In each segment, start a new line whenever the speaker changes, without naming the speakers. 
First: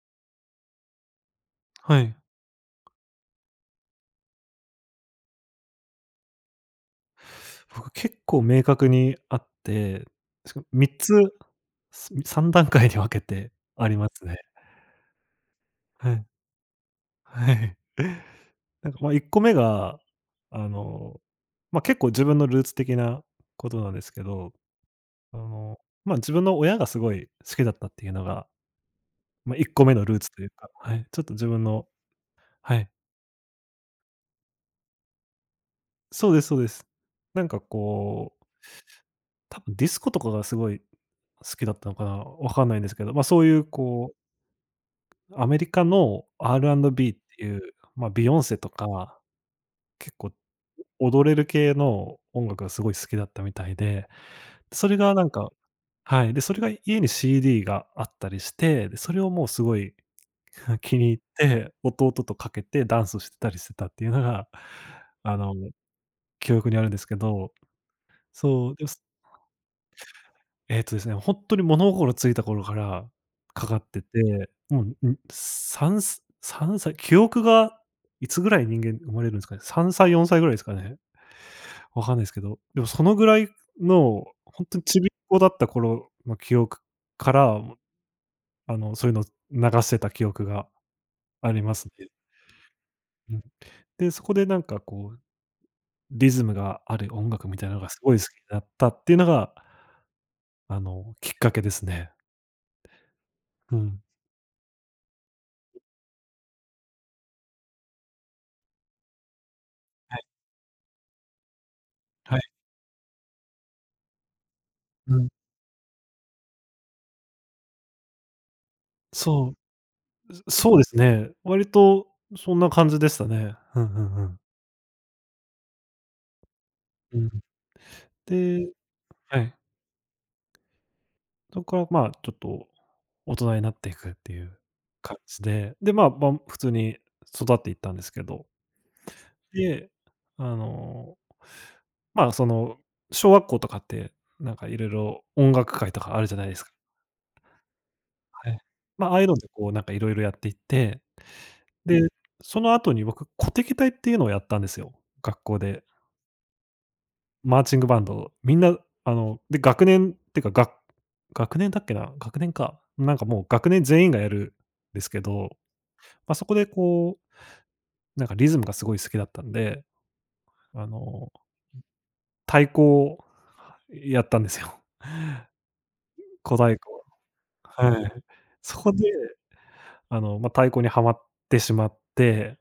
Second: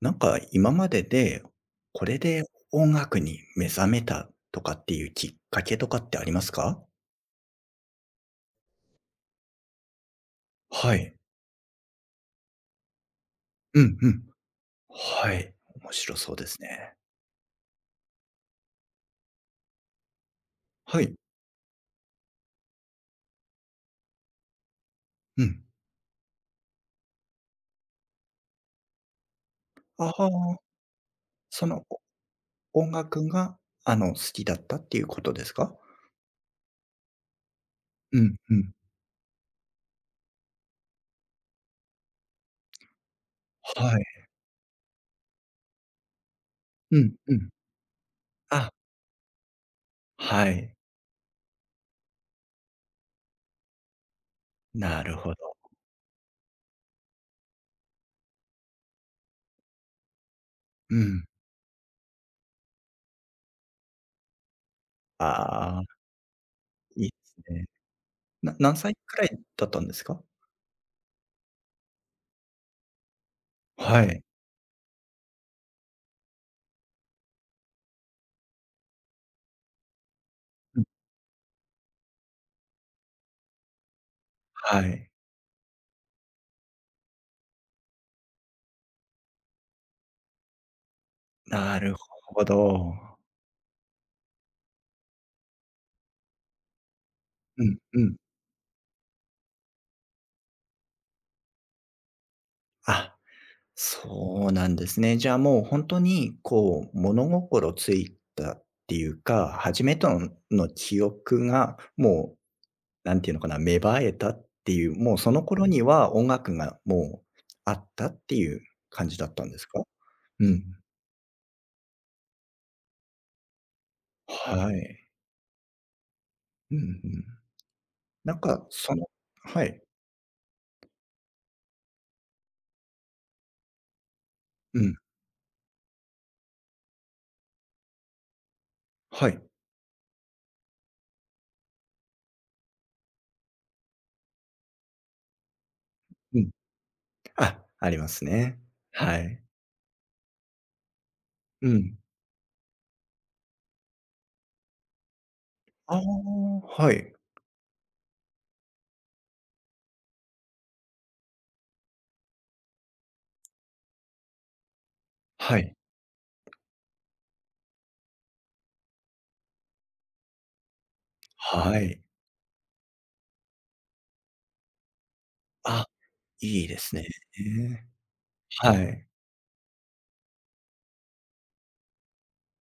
なんか今までで、
は
こ
い。
れで音楽に目覚めたとかっていうきっかけとかってありますか？
僕結構明確にあって、しかも3
は
つ、
い。
3段階に分けて
う
あり
ん
ま
う
す
ん。
ね。
はい。面
は
白
い。
そうですね。
はい。なんか、ま、1個目が、あ
はい。
の、ま、結構自分のルーツ的なことなんですけど、あ
うん。
の、ま、自分の親がすごい好きだったっていうのが、ま、1個目の
あ
ルー
あ、
ツというか、はい、ちょっと自分
その、
の。は
お音
い、
楽が、あの、好きだったっていうことですか？
そうですそうです。なんか
う
こ
ん
う、
うん。
多分ディスコとかがすごい好きだったのかな、わかんないんですけど、ま、そういう
はい。
こうアメリカの
う
R&B
ん
っ
う
て
ん。
いう、まあ、ビヨンセと
あ、
か、結構
はい。
踊れる系の音楽がすごい好きだったみたいで、それ
な
が
る
なん
ほ
か
ど。
はい、で、それが家に CD があったりして、で、それをもうすごい 気
う
に入っ
ん。
て、弟とかけてダンスしてたりしてたっていうのが、あの、
ああ、
記憶にあるんです
いい
け
です
ど、
ね。な
そう、
何
で
歳くらいだったんですか？
ですね、ほんとに物心ついた頃からかかって
はい。
て、もう、3- 歳、記憶がいつぐらい人間生まれるんすかね。3歳、4歳ぐらいですか
うん、
ね。わかんないすけど、でもそのぐらいの、ほんと
は
にちびっ
い。
こだった頃の記憶から、そういうの流してた記憶がありま
な
す
る
ね。
ほど。
うん。で、そこでなんかこう、リズムがある音楽み
う
たいな
ん
のがす
う
ご
ん。
い好きになったっていうのが、きっかけですね。
あ、
うん。
そうなんですね。じゃあもう本当に、こう、物心ついたっていうか、初めての記憶がも
はい。
う、なんていうのかな、芽生えたっていう、も
う
う
ん。
その頃には音楽がもうあったっていう感じだった
そ
ん
う。
ですか？うん。
そうですね。割とそんな感じでしたね。うんうんうん。
はい。うんう
う
ん。
ん。
なんか、
で、
その
はい。
はい。
そこからまあ、ちょっと大人になっていくっていう
うん。
感じで、で、まあ、普通に育っていったんですけど、
はい。
で、あの、まあ、その、小学校とかって、なんかいろいろ音楽会とかあるじゃ
う
ない
ん。
ですか。
あ、あります
はい。
ね。
まあ、あ
は
あいうの
い。
でこうなんかいろいろやっていって、
うん。
で、その後に僕、鼓笛隊っていうのをやったんですよ、学校で。
ああ、はい。
マーチングバンド、みんな、で、学年ってか、が学年だっけな、学年か。なんかもう学年全員がやるんですけど、
はい。
ま、そこでこう、なんかリズムがすごい好きだったんで、あの、
はい。
太鼓をやったんですよ。
あ。
小
いい
太
です
鼓。
ね。
はい。そ
は
こで、
い。
ま、太鼓にはまってしまって、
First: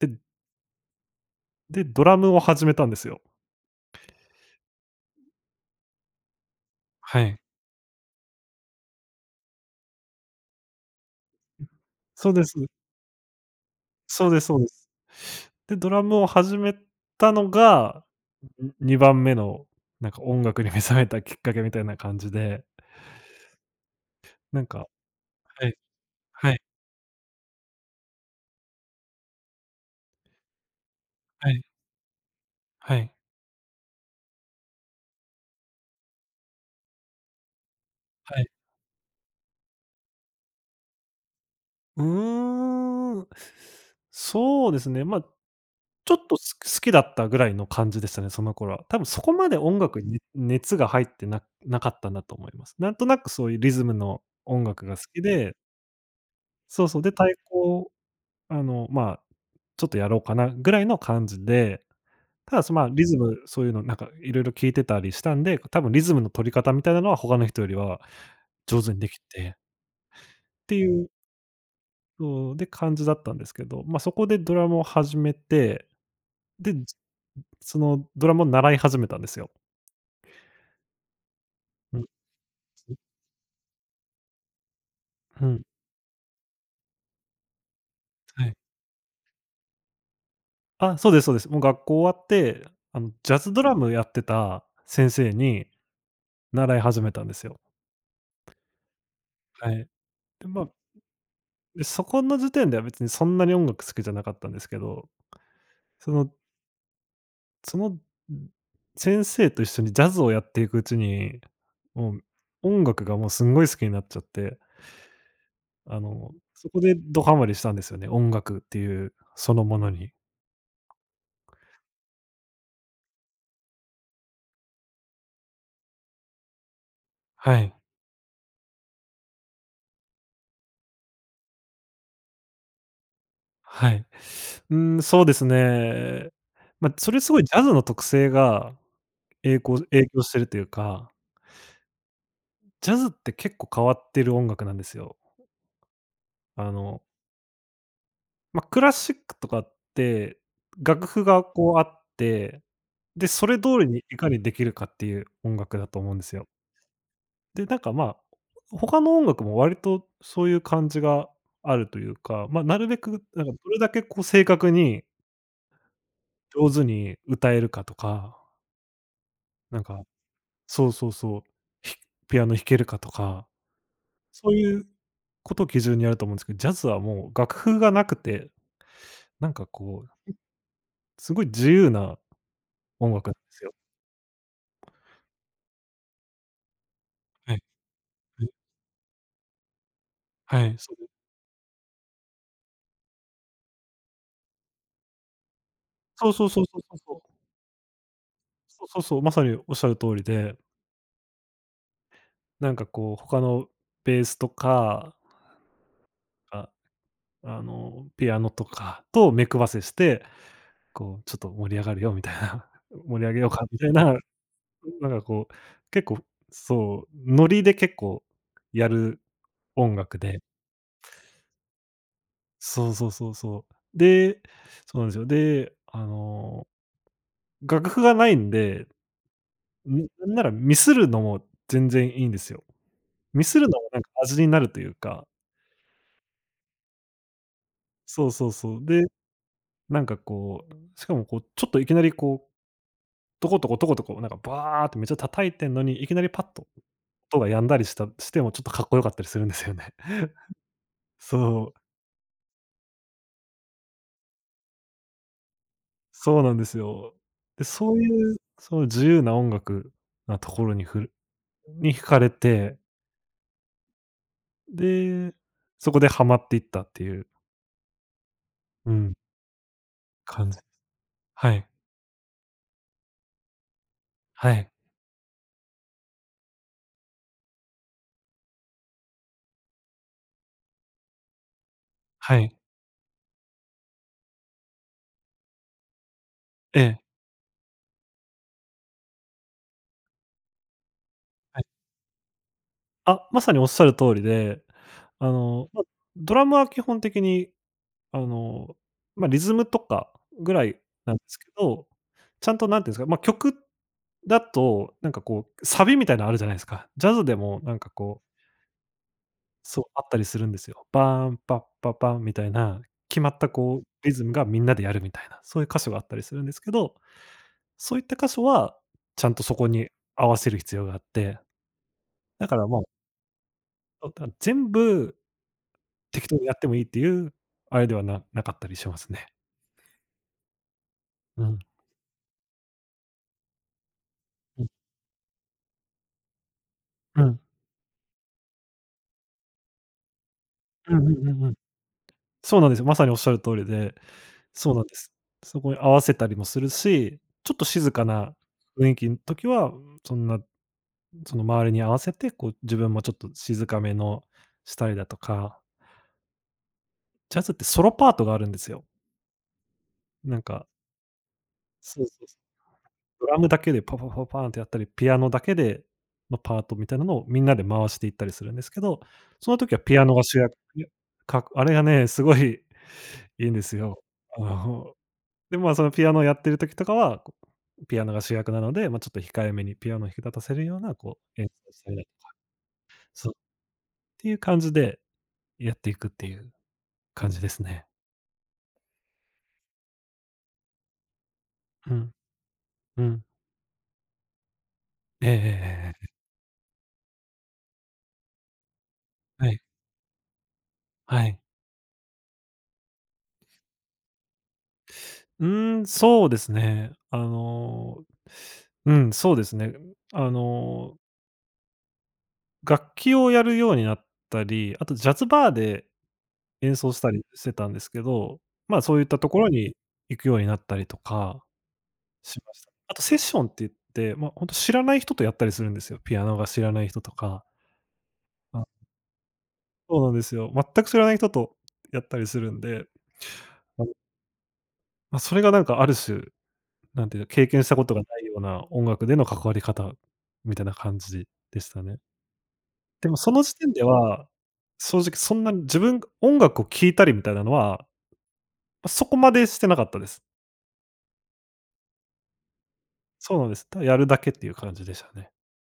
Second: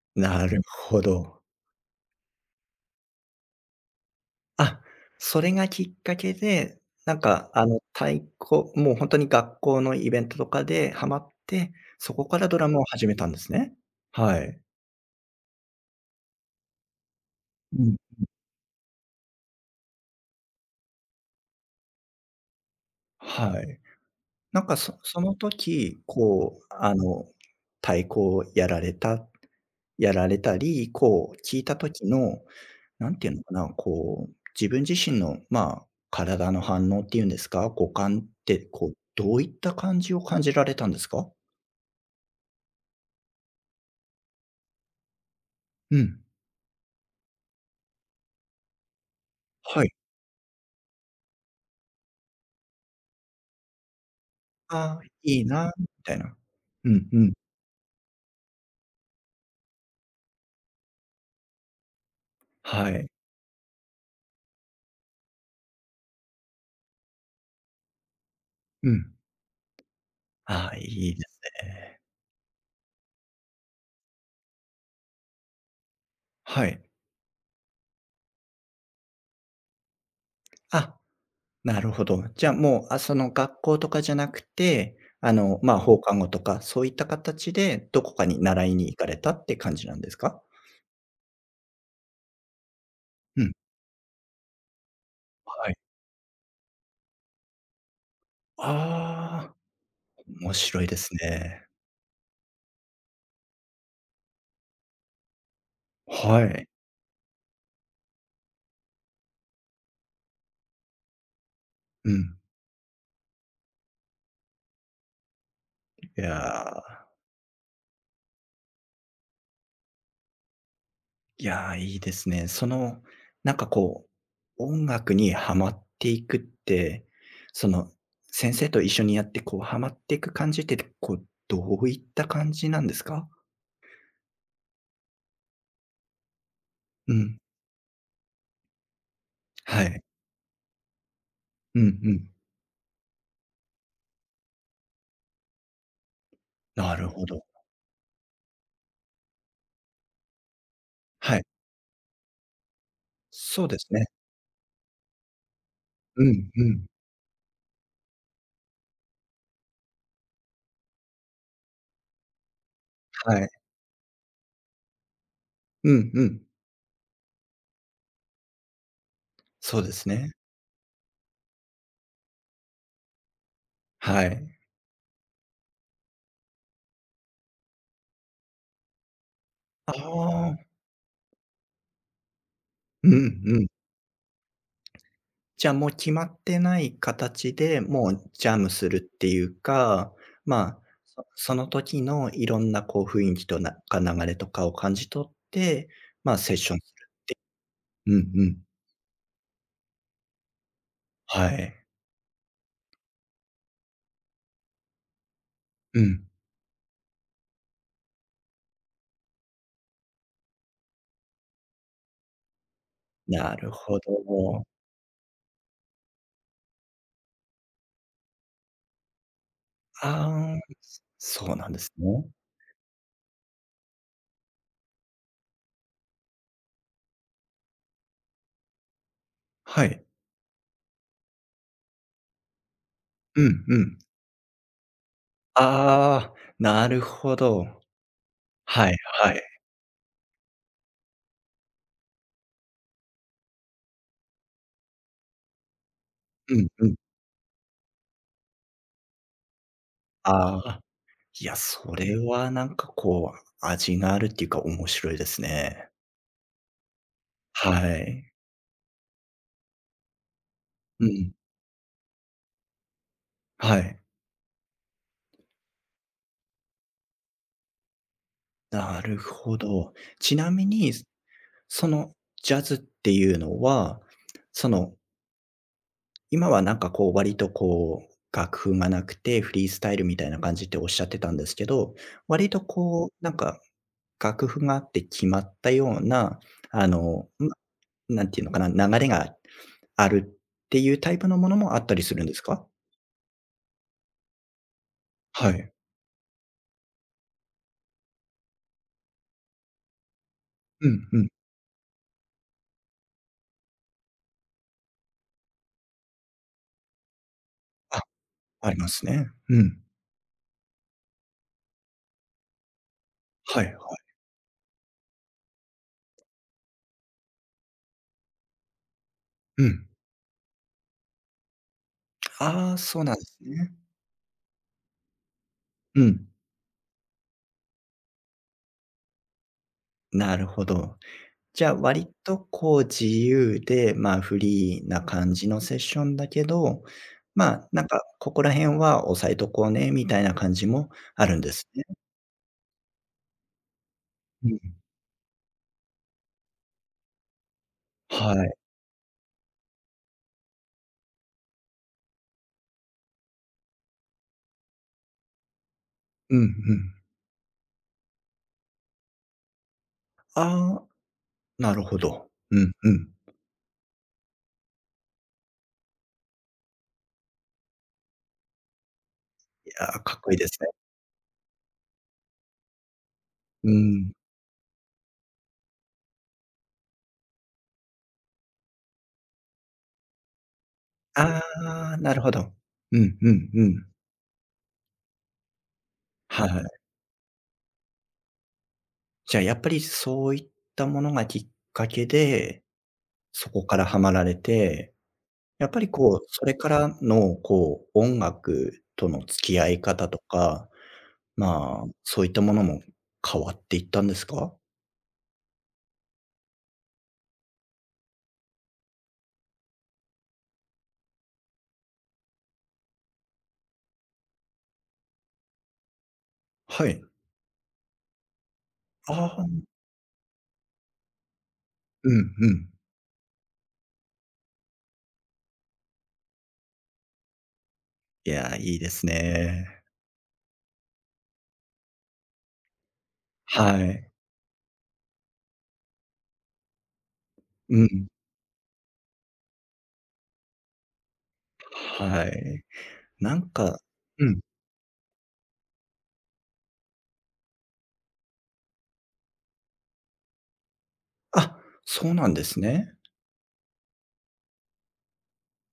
で
なるほど。
で、ドラムを始めたんですよ。
あ、それがきっかけで、な
は
ん
い。
かあの、太鼓もうほんとに学校のイベントとかでハマって、そこ
そう
か
で
ら
す。
ドラムを始めたんですね。
そう
は
ですそう
い。
です。で、ドラムを始めたの
うん。
が、2番目の、なんか音楽に目覚めたきっかけみたいな感じで、
はい。な
な
ん
ん
か
か
そその
はい、
時、
は
こ
い、
う、あの、太鼓をやられたり、こう、
は
聞
い、
いた時の
は
な
い、
んていうのかな、こう、自分自身の、まあ、体の反応っていうんですか、五感
は
っ
い。
て、こう、どういった感じを感じられたんですか？
うーん、そうですね、ま、
う
ちょ
ん。
っと好きだったぐらいの感じでしたね、その頃は。多分そこまで音
はい。
楽にね熱が入ってなかったんだと思います。なんとなくそういうリズムの音楽が
ああ、
好き
いい
で、
な、みたいな。
そう
う
そう、
ん
で、
う
太
ん。
鼓をまあ、ちょっとやろうかなぐらいの感じでただ、まあ、
は
リ
い。
ズム、そういうのなんかいろいろ聞いてたりしたんで、多分リズムの取り方みたいなのは他の人よりは上
う
手にで
ん。
きてっ
あ
て
あ、い
いう
いですね。
ので感じだったんですけど、まあ、そこでドラムを始めて、
は
で、
い。
そのドラムを習い始めたんですよ。
あ、なる
う
ほ
ん、
ど。じゃあ、もう、あ、その、学校とかじゃなくて、あ
う
の、
ん、
まあ、放課後とか、そういった形でどこかに
はい。
習いに行かれたって感じなんですか？
あ、そうですそうです。もう学校終わって、ジャ
う
ズ
ん。
ドラムやってた先生に
はい。
習い始めたんですよ。
ああ、
はい。で、
面
まあ、
白いですね。
で、そこの時点では別にそんなに音楽好きじゃなかったんですけど、その
はい。
その、先生と一緒にジャズをやっていくうちに、
う
もう
ん。
音楽がもうすんごい好きになっちゃって、
いや
そこで
ー、
ドハマりしたんですよね、音楽っていうそのものに。
いやー、いいですね。その、なんかこう、音楽にはまっていくって、
は
そ
い。
の、先生と一緒にやって、こう、はまっていく感じって、こう、どういった感じなんですか？
はい。うーん、そうですね。ま、そ
う
れす
ん。
ごいジャズの特性が、えいこう
はい。
影響してるというか、
うんうん。
ジャズって結構変わってる音楽なんですよ。あ
な
の
るほど。
ま、クラシックとかって、楽譜
は
が
い。
こうあって、で、それ
そう
通
で
り
す
に
ね。
いかにできるかっていう音楽だと思うんで
うん
すよ。
うん。
で、なんか、ま、他の音楽も割とそういう感じがあるというか、ま、なるべく
は
なん
い。
かどれだけこう正確に
うんうん。
上手に歌えるかとか、
そ
な
う
ん
で
か
すね。
そうそうそう、ひピアノ弾けるかとか、
はい。
そういうことを基準にやると思うんですけど、ジャズはもう楽譜がなくて、なんか
あ
こう、
あ。
すごい自由な
う
音楽なんで
んう
す
ん。
よ。
じゃあもう決まってない
は
形
い
で、もうジャムするっていうか、
はい、
まあ、
そう
そその時のいろんなこう雰囲気となか流れとかを感じ取って、
そう
まあ、
そう
セッ
そう
ショ
そ
ン
うそうそう。
うんうん。
そうそうまさにおっしゃる通りで、
はい。
なんかこう他のベースとか、
うん。
あ、あのピアノとかと目配せして、こうちょっと盛り上がるよみたいな、盛り上げよう
な
か
る
みたい
ほ
な、
ど。
なんかこう、結構そう、ノリで結構やる音楽
あ
で。
あ、そうなんですね。
そうそうそうそう。で、そうなんですよ。で、楽譜がないんで、
はい。
なんならミスるのも全然いいんですよ。
う
ミス
ん
るの
う
もな
ん。
んか味になるというか、
ああ、なるほど。
そうそうそう。
はい
で、
はい。
なんかこう、しかもこう、ちょっといきなりこう、トコトコトコトコ、なんかバーってめっちゃ叩いてんのに、いきなりパッ
うん
と
うん。
音が止んだりしてもちょっとかっこよかったりするんですよね。
ああ、いや、
そう、
それはなんかこう味があるっていうか面白いですね。
そうなんですよ。で、
は
そうい
い。
う、そう自由な音楽なところにふ
う
る
ん。
に惹かれて、
はい。
で、そこでハマっていったっていう、う
な
ん、
るほど。ち
感
な
じ。
みに、
はい。
そのジャズっていうのは、
は
そ
い。
の、今はなんかこう割とこう、楽譜がなくてフリースタイルみたいな感じっておっしゃってたんですけど、
は
割
い。
とこう、なんか楽譜があって決まったような、
え
あ
え。
の、ま、なんていうのかな、流れがあるっていうタイプのもの
はい。
もあったりするんですか？
あ、まさにおっしゃる通りで、
はい。
ま、ドラムは基本的に、あの、ま、リズムとかぐらい
うん
なん
う
で
ん。
すけど、ちゃんと何て言うんですか、ま、曲だと、なんかこう、サビみたいなのあるじゃないですか。ジャズでもなんか
あ、
こう、
ありますね。うん。
そう、あったりするんですよ。バーン、パッパパンみたいな、決まった
はいはい。
こう、リズムがみんなでやるみたいな、そういう箇所があったりするんですけど、そういった箇所は、ちゃんとそ
う
こ
ん。
に合わせる必要があって、だから
ああ、
もう、
そうなんですね。
そう、全部
う
適
ん。
当にやってもいいっていうあれではなかったりしますね。
なるほど。
うん。
じゃあ、割とこう自由で、まあ、フ
うん。
リーな感じのセッションだけど、
うん。
まあ、なんかここら辺は押さえとこうねみたいな感じも
うんう
あ
んう
るん
んう
で
ん。
すね。
そうなんですよ。まさにおっしゃる通りで、
う
そう
ん。
なんです。そこに合わせたりもするし、ちょっと静かな
はい。
雰囲気ん時は、そんな、その周りに合わせて、こう自分もちょっと静かめのしたりだとか、
うんうん。
ジャズってソロパートがあるんですよ。なんか
ああ、なるほ
そうそう
ど。うんうん。
ドラムだけでパパパパーンってやったり、ピアノだけでのパートみたいなのをみんなで回していったりするんですけど、その
い
時は
や、
ピア
か
ノ
っ
が
こいい
主
で
役
すね。
いや、あれがね、すごいいいんで
う
すよ。
ん。
あの、で、まあ、そのピアノをやってる時とかは、こう、ピアノが主役なので、ま、ちょっと控えめにピアノを引き立たせるような、こう、
あ
演奏した
あ、
りだ
なるほど。うん
そ
う
う、
んうん。
っていう感じでやっていくってい
は
う
い。
感じですね。
じゃあやっぱりそういったものがきっか
う
け
ん、
で、
うん。
そこからハマられて
ええええ
やっぱり
ええええ。
こう、それからのこう、音楽との付
は
き
い、
合い方とか、
はい。
まあ、そういったものも変わっていったんですか？
うーん、そうですね。うん、そうですね。あの、楽器をやるようになったり、あとジャズバーで演
は
奏し
い。
たりしてたんですけど、まあ、そういったと
あ
こ
あ、
ろに行くようになったりとか
うん
し
う
まし
ん。
た。あとセッションって言って、まあ、ほんと知らない人とやったりするんですよ。ピアノが知らない人とか。
いや、
あ、
いいですね。
そうなんですよ。全く知らない人とやったりするんで、
は
あ、
い。
ま、それがなんかある種なんていうか、経験した
う
ことが
ん。
ないような音楽での関わり方みたいな感じでしたね。
はい。
でもそ
な
の
ん
時点
か
では、
うん。
正直そんなに自分が音楽を聴いたりみたいなのは、ま、そこまでしてなかったです。
あ、そうなんですね。
そうなんです。ただやるだけっていう感じでしたね。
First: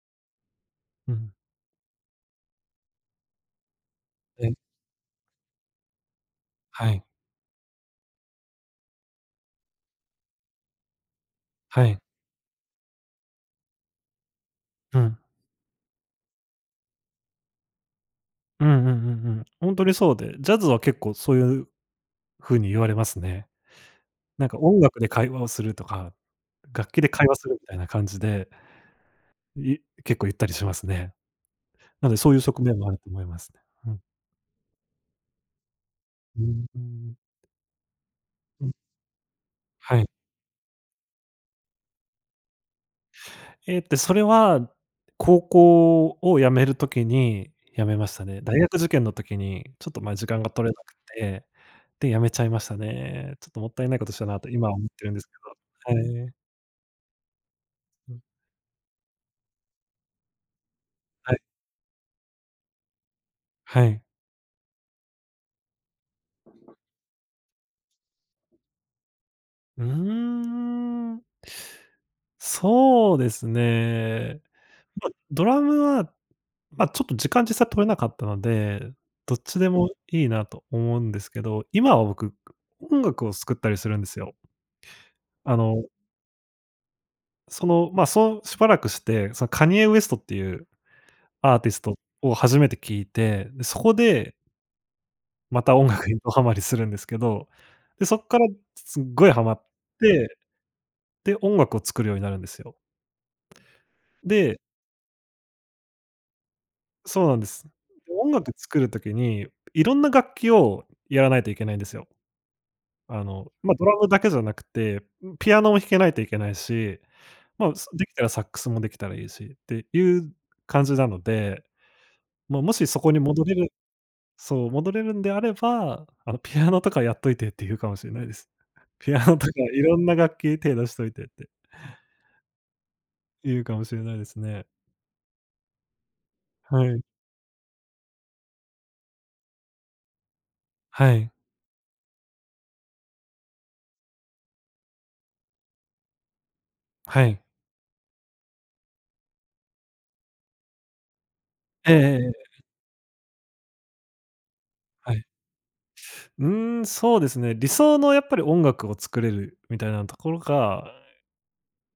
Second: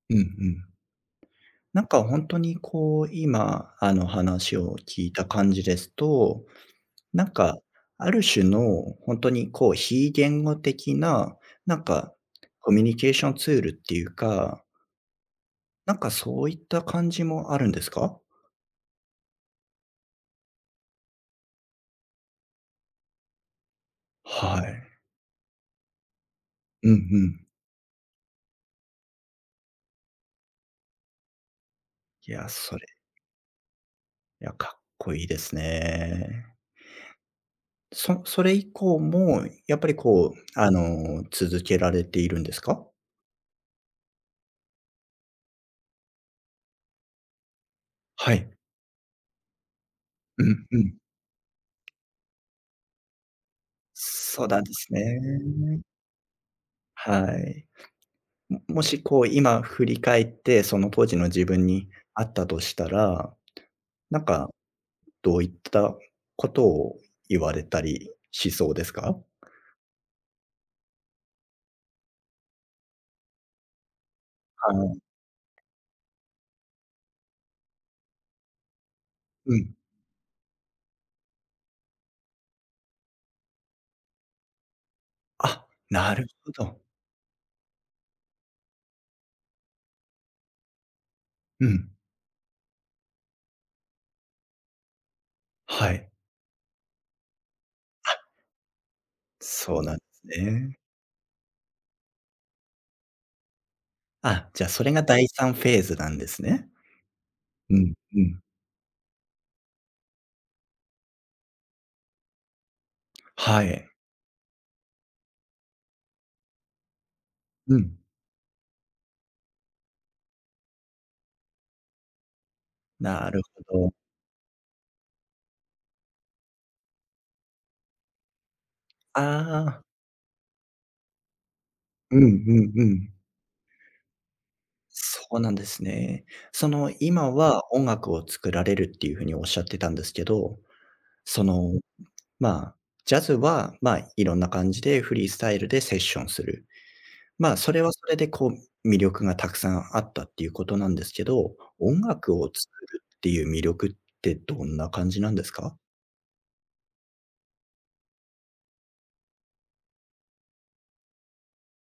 うんうん。
うん。
なんかほんとにこう、今、あの、
え、
話を聞いた感じですと
はい、
なんか、ある種の本当にこう非言語的な、なん
はい。
かコミュニケーションツールっていうか、
うん。
なんかそういった感じもあるんですか？
うんうんうんうん。ほんとにそうで、ジャズは結構そういう風に言われますね。なんか
は
音
い。
楽で会話をするとか、
うん
楽
う
器で会話
ん。
するみたいな感じで、い結構言ったりしますね。なので、そ
い
ういう
や、
側
そ
面
れ、
もあると思いますね。うん。
いや、かっこいいです
う
ね。
ーん、
それ
うん。
以降もやっぱり
はい。
こう、あの、続けられているんですか？
えっと、それは、高校を辞める時に辞めました
は
ね。
い。
大学受験の時に、ちょっと、ま、時間
う
が取
ん
れ
う
なく
ん。
て、で、辞めちゃいましたね。ちょっともったいないことしたな
そう
と
なん
今
で
は思っ
すね。
てるんですけど。はい。
はい。
うん、
もしこう今振り返って、その当時の
はい、
自分にあったとしたら
はい。
なんか、どういったことを言われたりしそうですか？
うーん。そうですね。
はい。
ま、ドラムはまあ、ちょっと時間実際取れなかったので、どっ
う
ちで
ん。
もいいなと思うんですけど、今は僕、音楽を作ったりするんですよ。あ
あ、
の、
なるほど。
その、まあ、そうしばらくして、そのカニエ・ウエストっていうアー
う
ティス
ん。
トを初めて聞いて、で、そこでまた音
は
楽
い。
にどハマりするんですけど、で、
あ、
そこからすっごいハマっ
そうなんです
て、
ね。
で、音楽を作るようになるんですよ。
あ、
で
じゃあそれが第三フェーズなんですね。
そうなんです。
うん、う
音
ん。
楽作る時に、いろんな楽器をやらないといけないんですよ。
は
まあ、ド
い。
ラムだけじゃなくて、ん、ピアノも弾けないといけないし、まあ、
う
す
ん。
できたらサックスもできたらいいしっていう感じなので、まあ、もしそこに
なる
戻れる
ほど。
そう、戻れるんであれば、ピアノとかやっといてって言うかもしれないです。ピ
あ
アノとかい
あ。
ろんな楽器手出しといてって
うんうんうん。
言うかもしれないですね。
そうなんですね。そ
は
の、
い。
今は音楽を作られるっていう風におっしゃってたんですけど、
はい。
そのまあ、ジャズは、まあ、いろんな感じでフリースタイルでセッションする。
はい。
まあ、それはそれでこう、魅力がたくさんあったっていうことなんですけど、
えええ
音
ええ
楽
え、
を作るっていう魅力ってどんな感
は
じ
い。
なんですか？
うーん、そうですね、理想のやっぱり音楽を作れるみたいなところが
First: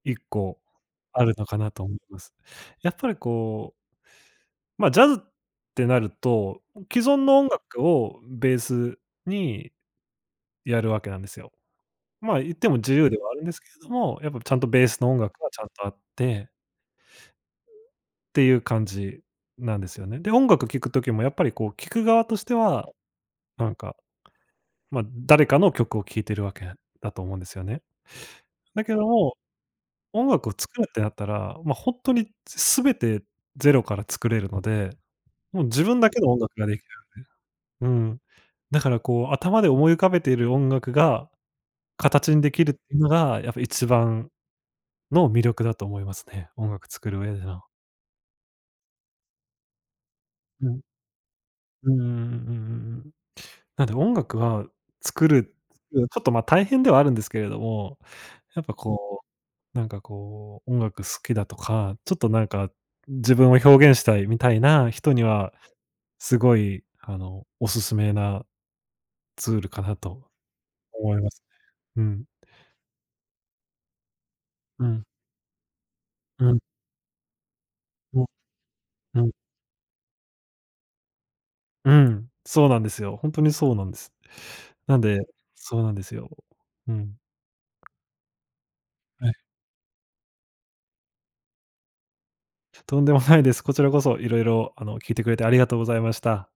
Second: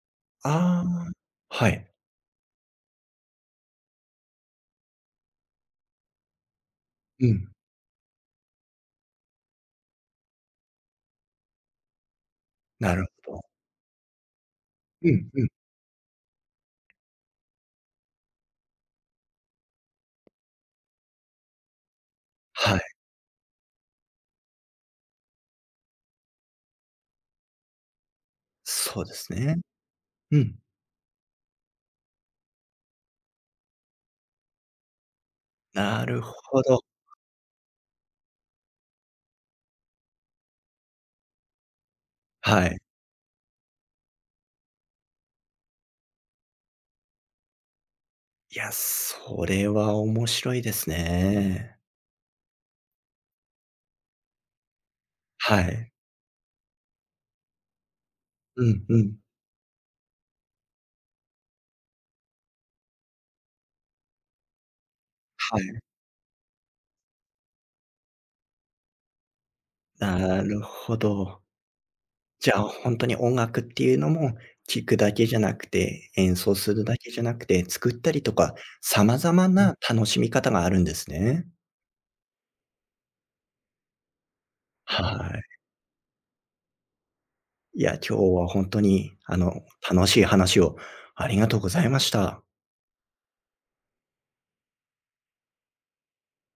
1個
ああ、
あるのか
は
なと
い。
思います。やっぱりこう、ま、ジャズってなると、既存
う
の音
ん、
楽をベースにやるわけなんですよ。まあ、言っても自
なる
由ではあ
ほど。
るんですけれども、やっぱちゃんとベース
う
の音
ん
楽
う
が
ん。
ちゃんとあってっていう感じなんですよね。で、音楽聴く時もやっぱりこう聴く側として
はい、
は、なんか、ま、誰かの曲を聴いてるわけだと思うんですよね。だけ
そ
ど
うです
も
ね。
音
う
楽を
ん、
作るってなったら、ま、ほんとに全てゼロから作れるので、もう自分
な
だけ
る
の音楽
ほ
がで
ど。
きる。うん。だからこう、頭で思い浮かべている音楽が形にでき
は
るっ
い。
ていうのが、やっぱ一番の魅力だと思いますね、音楽作る上での。
いや、それは面白い
う
で
ん。
すね。
うんうんうんうんうんうん。なんで音楽は作る、うん
はい。
ちょっと、ま、大変ではあるんですけれども、やっ
う
ぱ
んうん。
こう、なんかこう、音楽好きだとか、ちょっとなんか自分を表現したいみたいな人には
はい、
すごい、おすすめなツールかなと
なるほ
思います
ど。
ね。うん。
じゃあ、本当に音楽っていうのも、聴
う
く
ん。
だけじゃなくて、演
う
奏
ん。
するだけじゃなくて、作った
う
り
ん。
とか、様
うん。
々な楽しみ方があるんですね。
うん。そうなんですよ。ほんとにそうなんです。なん
は
で
い。
そうなんですよ。うん。
いや、今日は本当に、
はい。
あの、楽しい話をありがとうございました。
とんでもないです。こちらこそ色々、聞いてくれてありがとうございました。